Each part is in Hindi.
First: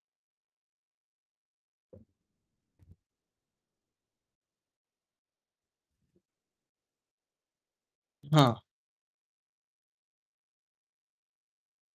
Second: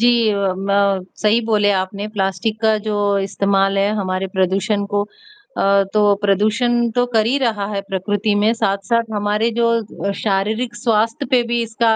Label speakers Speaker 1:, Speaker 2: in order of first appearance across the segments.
Speaker 1: जी अ, म सही बोले आपने, प्लास्टिक का जो इस्तेमाल है हमारे प्रदूषण को अ, तो प्रदूषण तो कर ही रहा है प्रकृति में
Speaker 2: हाँ।
Speaker 1: साथ-साथ हमारे जो अ, शारीरिक स्वास्थ्य पे भी इसका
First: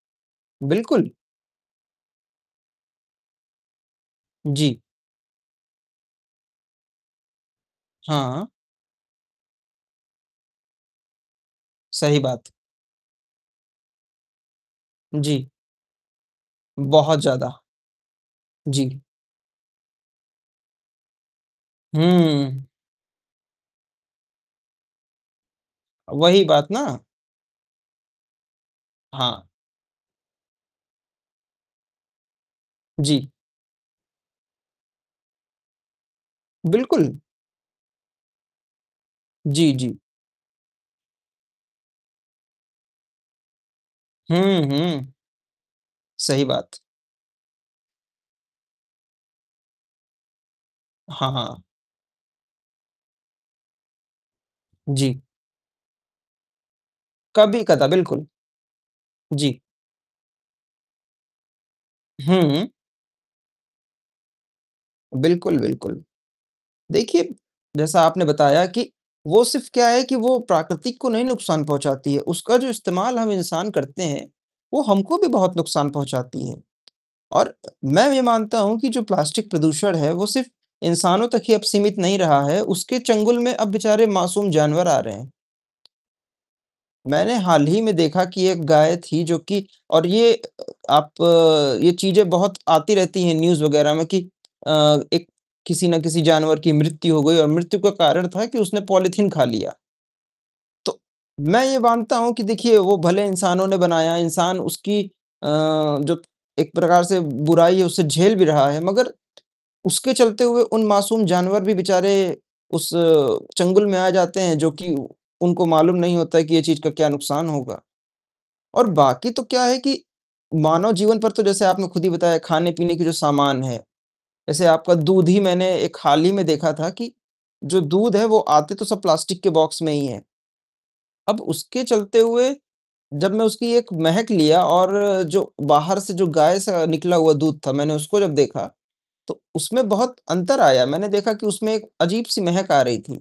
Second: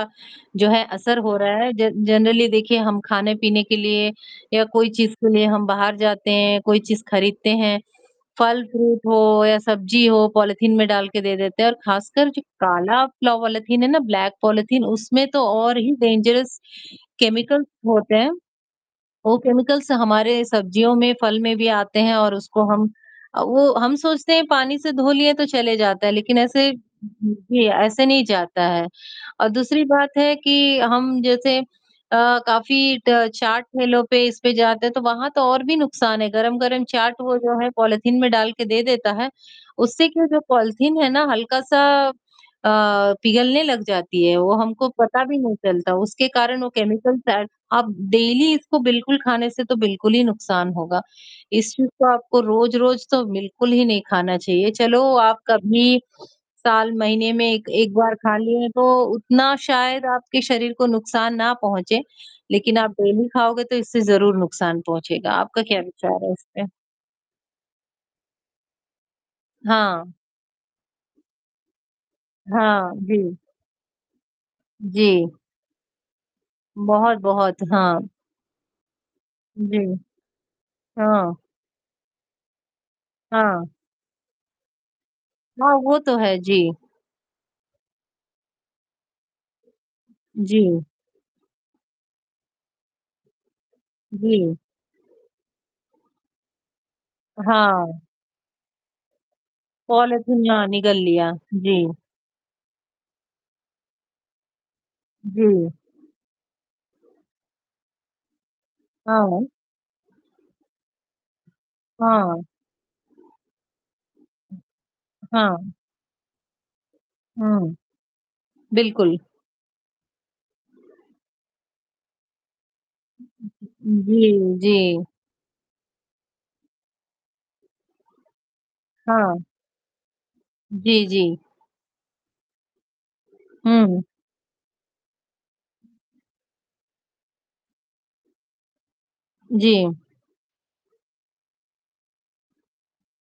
Speaker 1: जो है,
Speaker 2: बिल्कुल।
Speaker 1: असर हो रहा है जन जनरली देखिए हम खाने-पीने के लिए या
Speaker 2: जी।
Speaker 1: कोई चीज के लिए हम बाहर जाते हैं, कोई चीज खरीदते हैं,
Speaker 2: हाँ।
Speaker 1: फल फ्रूट हो या सब्जी हो पॉलीथीन में डाल के दे देते हैं और
Speaker 2: सही
Speaker 1: खासकर जो
Speaker 2: बात।
Speaker 1: काला पॉलीथीन है ना ब्लैक पॉलीथीन उसमें तो
Speaker 2: जी।
Speaker 1: और ही डेंजरस
Speaker 2: बहुत ज़्यादा।
Speaker 1: केमिकल्स होते हैं।
Speaker 2: जी।
Speaker 1: वो केमिकल्स हमारे सब्जियों में, फल में भी आते हैं और उसको
Speaker 2: हुँ।
Speaker 1: हम अ, वो हम सोचते हैं पानी से धो लिए तो चले जाता है लेकिन
Speaker 2: वही
Speaker 1: ऐसे,
Speaker 2: बात ना।
Speaker 1: ऐसे नहीं जाता है।
Speaker 2: हाँ।
Speaker 1: और दूसरी बात है कि हम जैसे अ, काफ़ी ट
Speaker 2: जी।
Speaker 1: चाट ठेलों पे इस पे जाते हैं तो वहाँ तो और भी नुकसान है, गरम-गरम चाट
Speaker 2: बिल्कुल।
Speaker 1: वो जो है, पॉलीथीन में डाल के दे देता है,
Speaker 2: जी, जी।
Speaker 1: उससे क्या जो पॉलीथीन है ना हल्का सा अ, पिघलने लग जाती है, वो
Speaker 2: हुँ,
Speaker 1: हमको
Speaker 2: हुँ।
Speaker 1: पता भी नहीं चलता। उसके
Speaker 2: सही
Speaker 1: कारण वो
Speaker 2: बात।
Speaker 1: केमिकल शायद अब डेली इसको बिल्कुल खाने से तो बिल्कुल ही नुकसान होगा।
Speaker 2: हाँ, हाँ।
Speaker 1: इस चीज को आपको रोज-रोज़ तो बिल्कुल ही नहीं खाना चाहिए, चलो
Speaker 2: जी।
Speaker 1: आप कभी साल, महीने में 1,
Speaker 2: कभी-कदा,
Speaker 1: 1 बार
Speaker 2: बिल्कुल।
Speaker 1: खा लिए तो उतना
Speaker 2: जी।
Speaker 1: शायद आपके शरीर को नुकसान ना पहुँचे,
Speaker 2: हुँ।
Speaker 1: लेकिन आप डेली खाओगे तो इससे ज़रूर नुकसान पहुँचेगा।
Speaker 2: बिल्कुल,
Speaker 1: आपका क्या
Speaker 2: बिल्कुल,
Speaker 1: विचार है इस पे?
Speaker 2: देखिए, जैसा आपने बताया कि वो सिर्फ क्या है
Speaker 1: हाँ।
Speaker 2: कि वो प्रकृति को नहीं नुकसान पहुँचाती है, उसका जो
Speaker 1: हाँ,
Speaker 2: इस्तेमाल हम
Speaker 1: जी।
Speaker 2: इंसान करते हैं, वो हमको
Speaker 1: जी।
Speaker 2: भी बहुत नुकसान पहुँचाती है। और
Speaker 1: बहुत-बहुत, हाँ।
Speaker 2: मैं ये मानता हूँ कि जो प्लास्टिक
Speaker 1: जी,
Speaker 2: प्रदूषण है, वो सिर्फ इंसानों
Speaker 1: हाँ।
Speaker 2: तक ही अब सीमित नहीं रहा है, उसके चंगुल में
Speaker 1: हाँ।
Speaker 2: अब बेचारे मासूम जानवर आ रहे हैं।
Speaker 1: हाँ, वो तो है, जी।
Speaker 2: मैंने हाल ही में देखा कि एक गाय थी जो कि और ये
Speaker 1: जी।
Speaker 2: आप ये चीजें बहुत आती रहती हैं न्यूज वगैरह में कि
Speaker 1: जी।
Speaker 2: अ, एक किसी न किसी जानवर की मृत्यु हो गई और मृत्यु का
Speaker 1: हाँ।
Speaker 2: कारण था कि उसने पॉलीथीन खा लिया।
Speaker 1: पॉलीथीन, हाँ, निगल
Speaker 2: तो,
Speaker 1: लिया,
Speaker 2: मैं
Speaker 1: जी।
Speaker 2: ये मानता हूँ कि देखिए वो भले इंसानों ने बनाया, इंसान उसकी अ,
Speaker 1: जी।
Speaker 2: जो एक प्रकार से बुराई है, उसे झेल भी रहा है, मगर
Speaker 1: हाँ।
Speaker 2: उसके चलते हुए उन मासूम जानवर भी बेचारे
Speaker 1: हाँ।
Speaker 2: उस चंगुल में आ जाते हैं, जो कि उनको
Speaker 1: हाँ।
Speaker 2: मालूम नहीं होता है कि ये चीज का क्या नुकसान
Speaker 1: हाँ,
Speaker 2: होगा। और
Speaker 1: बिल्कुल।
Speaker 2: बाकी तो क्या है कि, मानव जीवन पर तो जैसे आपने खुद ही बताया खाने-पीने की जो सामान है,
Speaker 1: जी,
Speaker 2: जैसे
Speaker 1: जी।
Speaker 2: आपका दूध ही मैंने एक हाल ही में देखा था कि जो दूध है वो आते तो सब प्लास्टिक
Speaker 1: हाँ।
Speaker 2: के बॉक्स में ही है।
Speaker 1: जी, जी।
Speaker 2: अब उसके चलते हुए, जब मैं उसकी एक
Speaker 1: हुँ।
Speaker 2: महक लिया और जो बाहर से जो गाय से निकला हुआ दूध था मैंने उसको जब देखा, तो
Speaker 1: जी।
Speaker 2: उसमें बहुत अंतर आया, मैंने देखा कि उसमें एक अजीब-सी महक आ रही थी।